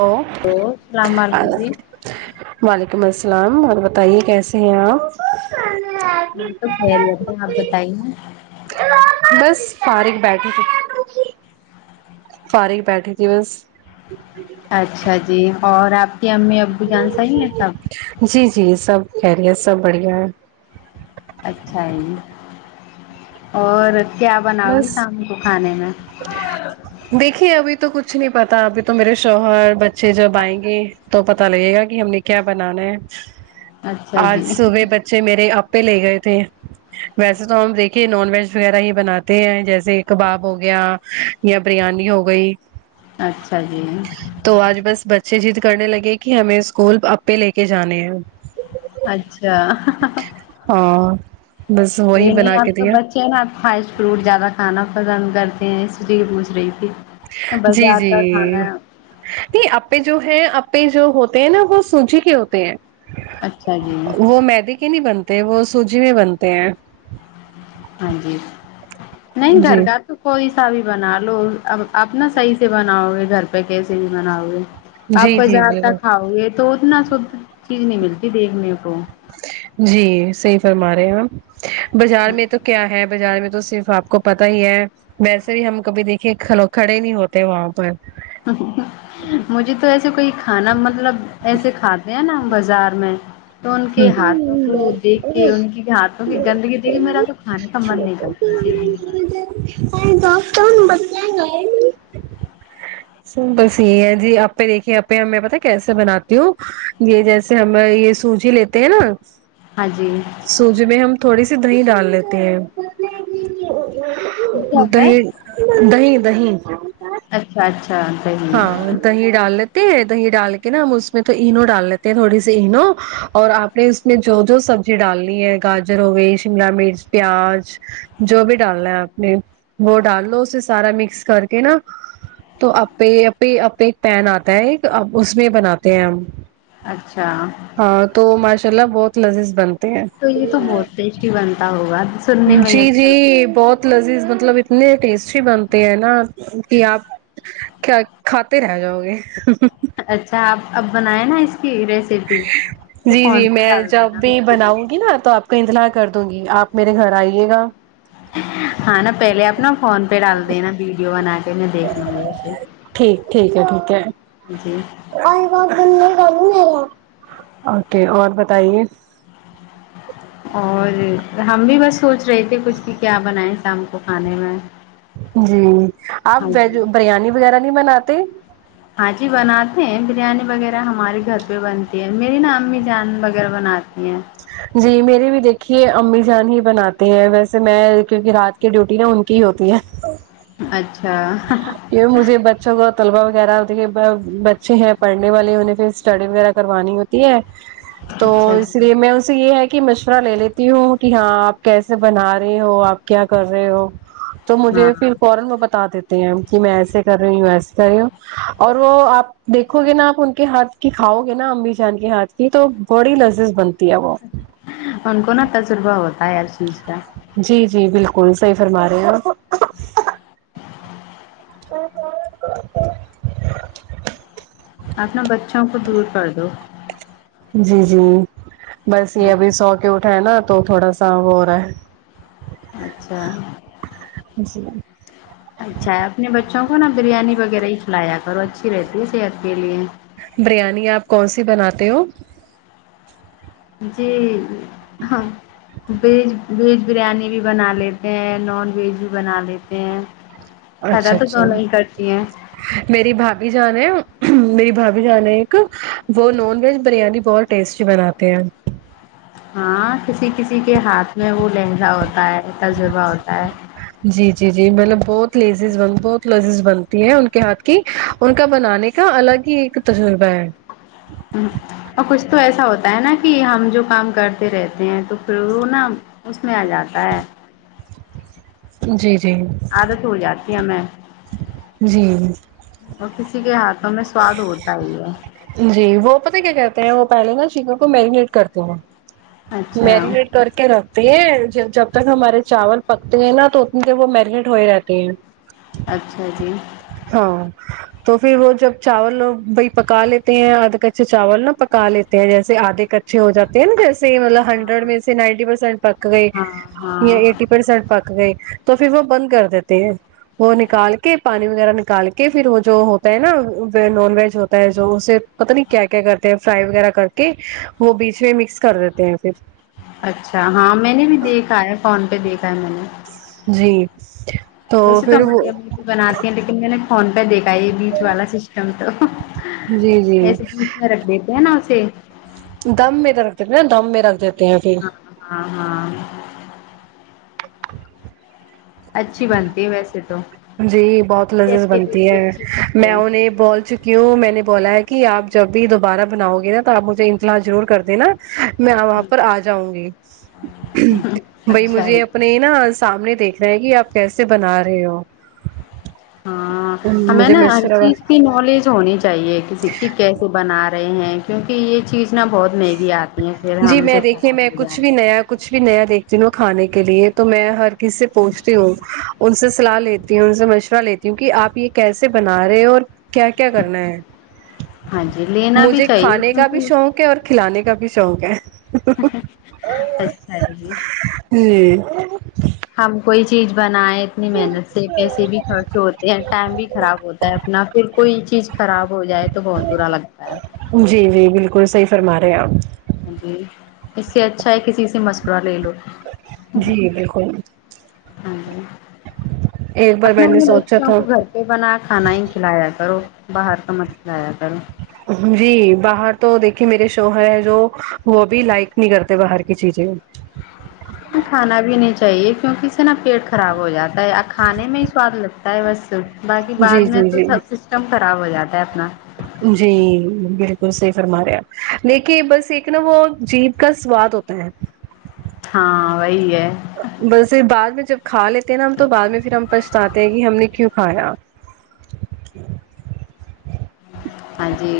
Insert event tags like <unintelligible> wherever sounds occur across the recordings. او hello السلام ا علیکم جی وعلیکم السلام اور بتائیے کیسے ہیں آپ ہم تو خیریت ہیں آپ بتائیے بس فارغ بیٹھے تھے فارغ بیٹھی تھی بس اچھا جی اور آپ کی امی ابو جان صحیح ہیں سب جی جی سب خیریت سب بڑھیا ہے اچھا جی اور کیا بناؤ گی بس شام کو کھانے میں دیکھیے ابھی تو کچھ نہیں پتا ابھی تو میرے شوہر بچے جب آئیں گے تو پتا لگے گا کہ ہم نے کیا بنانا ہے اچھا آج جی صبح بچے میرے اپ پہ لے گئے تھے ویسے تو ہم دیکھیے نان ویج وغیرہ ہی بنا تے ہیں جیسے کباب ہو گیا یا بریانی ہو گئی اچھا جی تو آج بس بچے ضد کرنے لگے کہ ہمیں اسکول اپے لے کے جانے ہیں اچھا ہاں بس وہی بنا کے دیا کیا آپ فسٹ فروٹ زیادہ کھانا پسند کرتے ہیں اس لیے پوچھ رہی تھی جی بازار جی کا کھانا نہیں اپے جو ہے اپے جو ہوتے ہیں نا وہ سوجی کے ہوتے ہیں اچھا جی وہ میدے کے نہیں بنتے وہ سوجی میں بنتے ہیں ہاں جی نہیں گھر جی کا تو کوئی سا بھی بنا لو اب آپ نا صحیح سے بناؤ گے گھر پہ کیسے بھی بناؤ گے آپ جی جی بازار کا بالکل کھاؤ گے تو اتنا شدھ چیز نہیں ملتی دیکھنے کو جی صحیح فرما رہے ہیں آپ بازار نے تو کیا ہے بازار میں تو صرف آپ کو پتہ ہی ہے ویسے بھی ہم کبھی دیکھیے کھلو کھڑے نہیں ہوتے وہاں پر <unintelligible> مجھے تو ایسے کوئی کھانا مطلب ایسے کھاتے ہیں نا بازار میں تو ان کے ہاتھوں کو دیکھ کے ان کے ہاتھوں کی گندگی دیکھ کے میرا تو کھانے کا من نہیں کرتا <unintelligible> <unintelligible> س بس یہی ہے جی آپے دیکھیے اپے ہم میں پتا ہے کیسے بناتی ہوں یہ جیسے ہم یہ سوجی لیتے ہیں نا ہاں جی سوجی میں ہم تھوڑی سی دہی ڈال لیتے ہیں کیا ہوتا ہے دہی دہی دہیں اچھا اچھا دہی ہاں دہی ڈال لیتے ہیں دہی ڈال کے نا ہم اس میں تو اینو ڈال لیتے ہیں تھوڑی سی اینو اور آپ نے اس میں جو جو سبزی ڈالنی ہے گاجر ہو گئی شملہ مرچ پیاز جو بھی ڈالنا ہے آپ نے وہ ڈال لو اسے سارا مکس کر کے نا تو آپے آپے آپے پین آتا ہے ایک اس میں بناتے ہیں ہم اچھا ہاں تو ماشاء اللہ بہت لذیز بن تو یہ تو بہت ٹیسٹی بنتا ہوگا سننے میں ہی اچھا لگتا لذیز مطلب اتنے ٹیسٹی بنتے ہیں نا کہ آپ ک کھاتے رہ جاؤ گے اچھا آپ اب بنائے نا اس کی ریسی جی جی میں جب بھی میں بناؤں دیکھ گی لوں نا تو آپ کو اطلاع کر دوں گی آپ میرے گھر آئیے گا ہاں نا پہلے اپنا فون پہ ڈال دینا ویڈیو بنا پہلے دیکھنا میرے سے ٹھیک ٹھیک ہے ٹھیک ہے جی اوکے اور بتائیے اور ہم بھی بس سوچ رہے تھے کچھ کہ کیا بنائے شام کو کھانے میں جی آپ ہاں ویج جی بریانی وغیرہ نہیں بناتے ہاں جی بناتے ہیں بریانی وغیرہ ہمارے گھر پہ بنتی ہے میری نا امی جان وغیرہ بناتی ہیں جی میرے بھی دیکھیے امی جان ہی بناتی ہیں ویسے میں کیونکہ رات کی ڈیوٹی نا ان کی ہی ہوتی ہے اچھا اچھے ہوا طلبا وغیرہ ہوتی ہے ب بچے ہیں پڑھنے والے انہیں پھر اسٹڈی وغیرہ کروانی ہوتی ہے تو اچھا اس جی پے میں اس سے یہ ہے کہ مشورہ لے لیتی ہوں کہ ہاں آپ کیسے بنا رہے ہو آپ کیا کر رہے ہو تو ہاں مجھے پھر فورن وہ بتا دیتی ہیں کہ میں ایسے کر رہی ہوں یو ایسے کر رہی ہوں اور وہ آپ دیکھو گے نا آپ ان کے ہاتھ کی کھاؤ گے نا امی جان کے ہاتھ یہ تو بڑی لذیز بنتی ہے وہ ان کو نا تجربہ ہوتا ہے ہر چیز کا جی جی بالکل صحیح فرما رہے ہو آپ <unintelligible> اپنے بچوں کو درود پر دو جی جی بس یہ ابھی سو کے اٹھا ہے نا تو تھوڑا سا وہ ہو رہا ہے اچھا ہے جی اچھا اپنے بچوں کو نا بریانی وغیرہ ہی کھلایا کرو اچھی رہتی ہے صحت کے لیے بریانی آپ کون سی بناتے ہو جی ہم ویج ویج بریانی بھی بنا لیتے ہیں نان ویج بھی بنا لیتے ہیں فائدہ اچھا تو اچھا دونوں ہی کرتی ہیں میری بھابھی جان میری بھابھی جان ایک وہ نان ویج بریانی بہت ٹیسٹی بناتے ہیں ہاں کسی کسی کے ہاتھ میں وہ لہجا ہوتا ہے تجربہ ہوتا ہے جی جی جی مطلب بہت لیزز بن بہت لیزز بنتی ہیں ان کے ہاتھ کی ان کا بنانے کا الگ ہی ایک تجربہ ہے اور کچھ تو ایسا ہوتا ہے نا کہ ہم جو کام کرتے رہتے ہیں تو پھر وہ نا اس میں آ جاتا ہے جی جی عادت ہو جاتی ہمیں جی اور کسی کے ہاتھ ہمیں سواد ہوتا ہی ہے جی وہ پتہ کیا کہتے ہیں وہ پہلے نا سن کو میرینیٹ کرتے ہیں اچھا میرینیٹ کر کے رکھتے ہیں جب تک ہمارے چاول پکتے ہیں نا تو اتنے دیر وہ میرینیٹ ہو ہی جاتے ہیں <unintelligible> اچھا جی ہاں تو پھر وہ جب چاول بھائی پکا لیتے ہیں آدھا کچے چاول نہا پکا لیتے ہیں جیسے آدھے ک چے ہو جاتے ہیں نا جیسے مطلب ہنڈریڈ ہاں میں سے نائنٹی پرسینٹ پک گئے ہاں یا ہاں ایٹ پرسٹ پک گئی تو پھر وہ بند کر دیتی ہے وہ نکال کے پانی وغیرہ نکال کے پھر وہ جو ہوتا ہے نا نان ویج ہوتا ہے جو اسے پتا نہیں کیا کیا کرتے ہیں فرائی وغیرہ کر کے وہ بیچ میں مکس کر دیتے ہیں پھر اچھا ہاں میں نے بھی دیکھا ہے فون پہ دیکھا ہے میں نے جی ویسے تو پھر وہ ہماری امی بھی بناتی ہیں لیکن میں نے فون پہ دیکھا یہ بھی والا سسٹم تو جی جی ایسے بیچ میں رکھ دیتے ہیں نا اسے دم میں رکھ دیتے ہیں نا دم میں رکھ دیتے ہیں پھر ہاں ہاں ہاں <unintelligible> اچھی بنتی ہے ویسے تو جی بہت لزیز صحت کے لیے بنتی بھی ہے اچھی ہوتی میں ہے انہیں بول چکی ہوں میں نے بولا ہے کہ آپ جب بھی دوبارہ بناؤ گے نا تو آپ مجھے انطلاح ضرور کر دینا میں وہاں پر آ جاؤں گی بائی اچھا مجھے ہے یہ نے نا سامنے دیکھ رہے ہے کہ آپ کیسے بنا رہے ہو ہاں ہمیں مجھے نا ہر مشورہ چیز کی نالج ہونی چاہیے کہ کسی کی کیسے بنا رہے ہیں کیونکہ یہ چیز نہ بہت مہن گی آتی ہیں پھر جی ہم میں سے دیکھیے خراب میں ہو کچھ جائیں بھی نیا کچھ بھی نیا دیکھتی ہوں کھانے کے لیے تو میں ہر کسی سے پوچھتی ہوں ان سے صلاح لیتی ہوں ان سے مش ورہ لیتی ہوں کہ آپ یہ کیسے بنا رہے اور کیا کیا کرنا ہے ہاں جی لینا بھی مجھے چاہیے کھانے کا بھی کیونکہ شوق ہے اور کھلانے کا بھی شوق ہے اچھا ہے جی جی <unintelligible> ہم کوئی چیز بنائے اتنی محنت سے پیسے بھی خرچ ہوتے ہیں ٹائم بھی خراب ہوتا ہے اپنا پھر کوئی چیز خراب ہو جائے تو بہت برا لگتا ہے جی جی بالکل صحیح فرما رہے آپ جی اس سے اچھا ہے کسی سے مشورہ لے لو جی بالکل ہاں جی ایک بار میں اپنا نے اپنے سوچا بچوں تھا کو گھر پہ بنا کھانا ہی کھلایا کرو باہر کا مت کھلایا کرو جی باہر تو دیکھیے میرے شوہر ہے جو وہ بھی لائک نہیں کرتے باہر کی چیزیں کھانا بھی نہیں چاہیے کیونکہ اس سے نا پیٹ خراب ہو جاتا ہے کھانے میں ہی سواد لگ تا ہے بس باقی بعد جی میں جی تو جی سب سسٹم خراب ہو جاتا ہے اپنا جی بہتر صحیح فرما رہے اپ لیکے بس ایک نا وہ جیپ کا سواد ہوتا ہے ہاں وہی ہے بس بعد میں جب کھا لیتے ہیں نا ہم تو بعد میں پھر ہم پچھتاتے ہیں کہ ہم نے کیوں کھایا <unintelligible> ہاں جی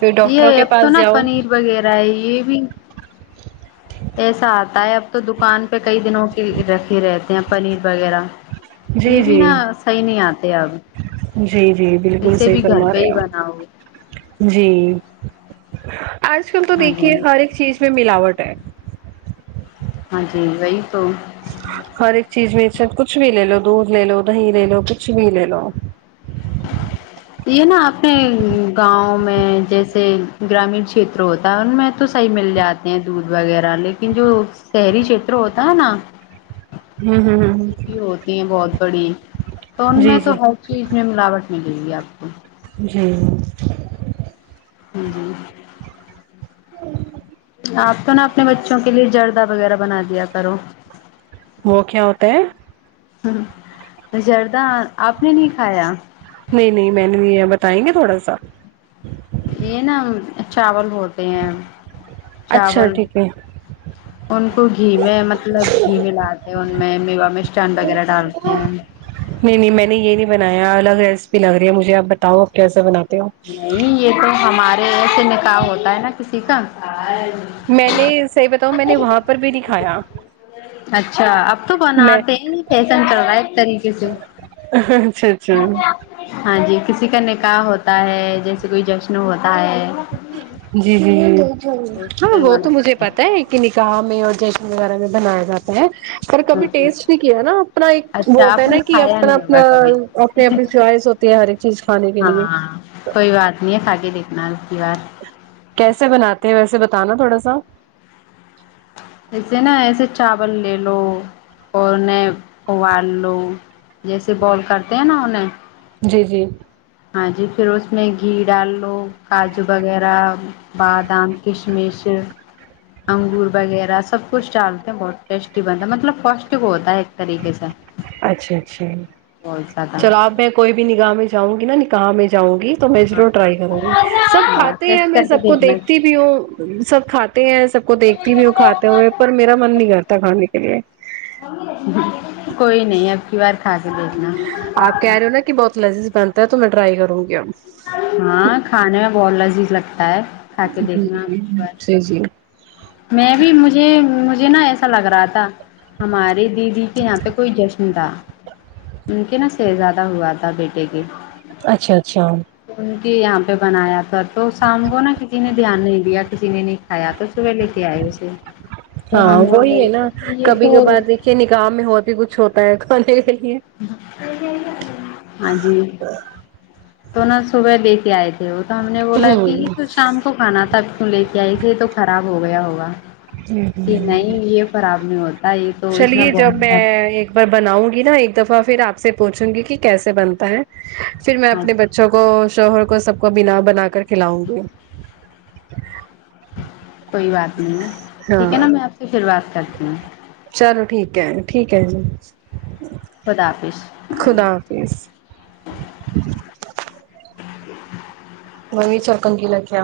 پھر ڈاکٹروں یہ کے اب تو پاس نا جاؤ پنیر وغیرہ ہے یہ بھی ایسا آتا ہے اب تو دکان پہ کئی دنوں کی رکھ ہی رہتے ہیں پنیر وغیرہ یہ جی بھی جی نا صحیح نہیں آتے اب جی جی بالکل اسے صحیح بھی گھر فرما پہ رہے ہی بن آپ جی آج کل تو ہاں جی دیکھیے ہر ایک چیز میں ملاوٹ ہے ہاں جی وہی تو ہر ایک چیز میں سے کچھ بھی لے لو دودھ لے لو دہی لے لو کچھ بھی لے لو یہ نا اپنے گاؤں میں جیسے گرامین چھیتر ہوتا ہے ان میں تو صحیح مل جاتے ہیں دودھ وغیرہ لیکن جو شہری چھیتر ہوتا ہے نا ہوں ہوں ہوں ہ ہوتی ہیں بہت بڑی تو ان جی میں تو جی ہر چیز میں ملاوٹ ملے گی آپ کو جی ہاں جی <unintelligible> آپ تو نا اپنے بچوں کے لیے جردہ وغیرہ بنا دیا کرو وہ کیا ہوتا ہے زردہ آپ نے نہیں کھایا نہیں نہیں میں نے یہ بتائیں گے تھوڑا سا یہ نا چاول ہوتے ہیں اچھا چاول ٹھیک ہے ان کو گھی میں مطلب گھی ملاتے ہیں ان میں میوا میں اسٹن وغیرہ ڈالتے ہیں نہیں نہیں میں نے یہ نہیں بنایا الگ ریسیپی لگ رہی ہے مجھے آپ بتاؤ آپ کیسا بناتے ہو نہیں یہ تو ہمارے ایسے نکاح ہوتا ہے نا کسی کا میں نے صحیح بتاؤں میں نے وہاں پر بھی نہی کھایا اچھا اب تو میں بناتے ہیں یہ فیشن چل رہا ہے ایک طریقے سے آ ہا اچھا اچھا ہاں جی کسی کا نکاح ہوتا ہے جیسے کوئی جشن ہوتا ہے تو جی جی اس ہاں میں وہ تو بناتے مجھے ہیں پتہ ہے کہ نکاح میں اور جشن وغیرہ میں بنایا جاتا ہے اور کبھی ٹیسٹ نہیں کیا نا اپنا ایک وہ اچھا ہوتا ہے آپ نا نے کہ کھایا اپنا نہیں اپنا ہوگا کبھی اپنی اپنی چوائس ہوتی ہے ہر ایک چیز کھانے کے لیے ہاں کوئی بات نہیں ہے کھا کے دیکھنا اب کی بار کیسے بناتے ہیں ویسے بتانا تھوڑا سا ایسے نا ایسے چاول لے لو اور انہیں ابال لو جیسے بئل کرتے ہیں نا انہیں جی جی ہاں جی پھر اس میں گھی ڈال لو کاجو وغیرہ بادام کش مش انگور وغیرہ سب کچھ ڈالتے ہیں بہت ٹیسٹی بنتا ہے مطلب پوشٹک کو ہوتا ہے ایک طریقے سے اچھے اچھے بہت زیادہ چلو اپ میں کوئی بھی نکاح میں جاؤں گی نا نکاح میں جاؤں گی تو میں ہاں ضرور ٹرائی کروں گی سب ہاں، کھاتے ہیں ٹیسٹ میں کر کے سب کو دیکھنا دیکھتی بھی ہوں سب کھاتے ہیں سب کو دیکھ تی ہوں کھاتے ہوئے پر میرا من نہیں کرتا کھانے کے لیے کوئی نہیں ہے اب کی بار کھا کے دیکھنا آپ کہہ رہے ہو نا کہ بہت لذیذ بنتا ہے تو میں ٹرائی کروں گی اب ہاں کھانے میں بہت لذیز لگتا ہے کھا کے جی دیکھنا اس بار جی جی میں بھی مجھے مجھے نا ایسا لگ رہا تھا ہماری دیدی کے یہاں پہ کوئی جشن تھا ان کے نا شہزا دہ ہوا تھا بیٹے کے اچھا اچھا ان کے یہاں پہ بنایا تھا تو شام کو نا کسی نے دھیان نہیں دیا کسی نے نہیں کھایا تو وہ لے کے آئے اسے تو ہاں ہم بول وہی ہے رہے نا تھے کہ یہ کبھی تو کبھار کہ نکاح میں ہو بھی کچھ ہوتا ہے کھانے کے لیے <unintelligible> ہاں جی تو نا صبح لے کے آئے تھے وہ تو ہم نے بولا کہ ہوں ہی کچھ شام کو کھانا تھا اب کیوں لے کے آئی تھے تو خراب ہو گیا ہوگا کہ نہیں یہ خراب نہیں ہوتا یہ تو اس میں چلیے جب بہت فرق ایک میں بناؤں گی نا ایک دفعہ پھر آپ سے پوچھوں گی کہ کیسے بنتا ہے پھر میں ہاں اپنے ب چوں کو شوہر کو سب کو بنا بنا کر کھلاؤں گی کوئی بات نہیں ہے ٹھیک ہے ہاں نا میں آپ سے پھر بات کرتی ہوں چلو ٹھیک ہے ٹھیک ہے جی خدا حافظ خدا حافظ وہی چرکن کیلا کیا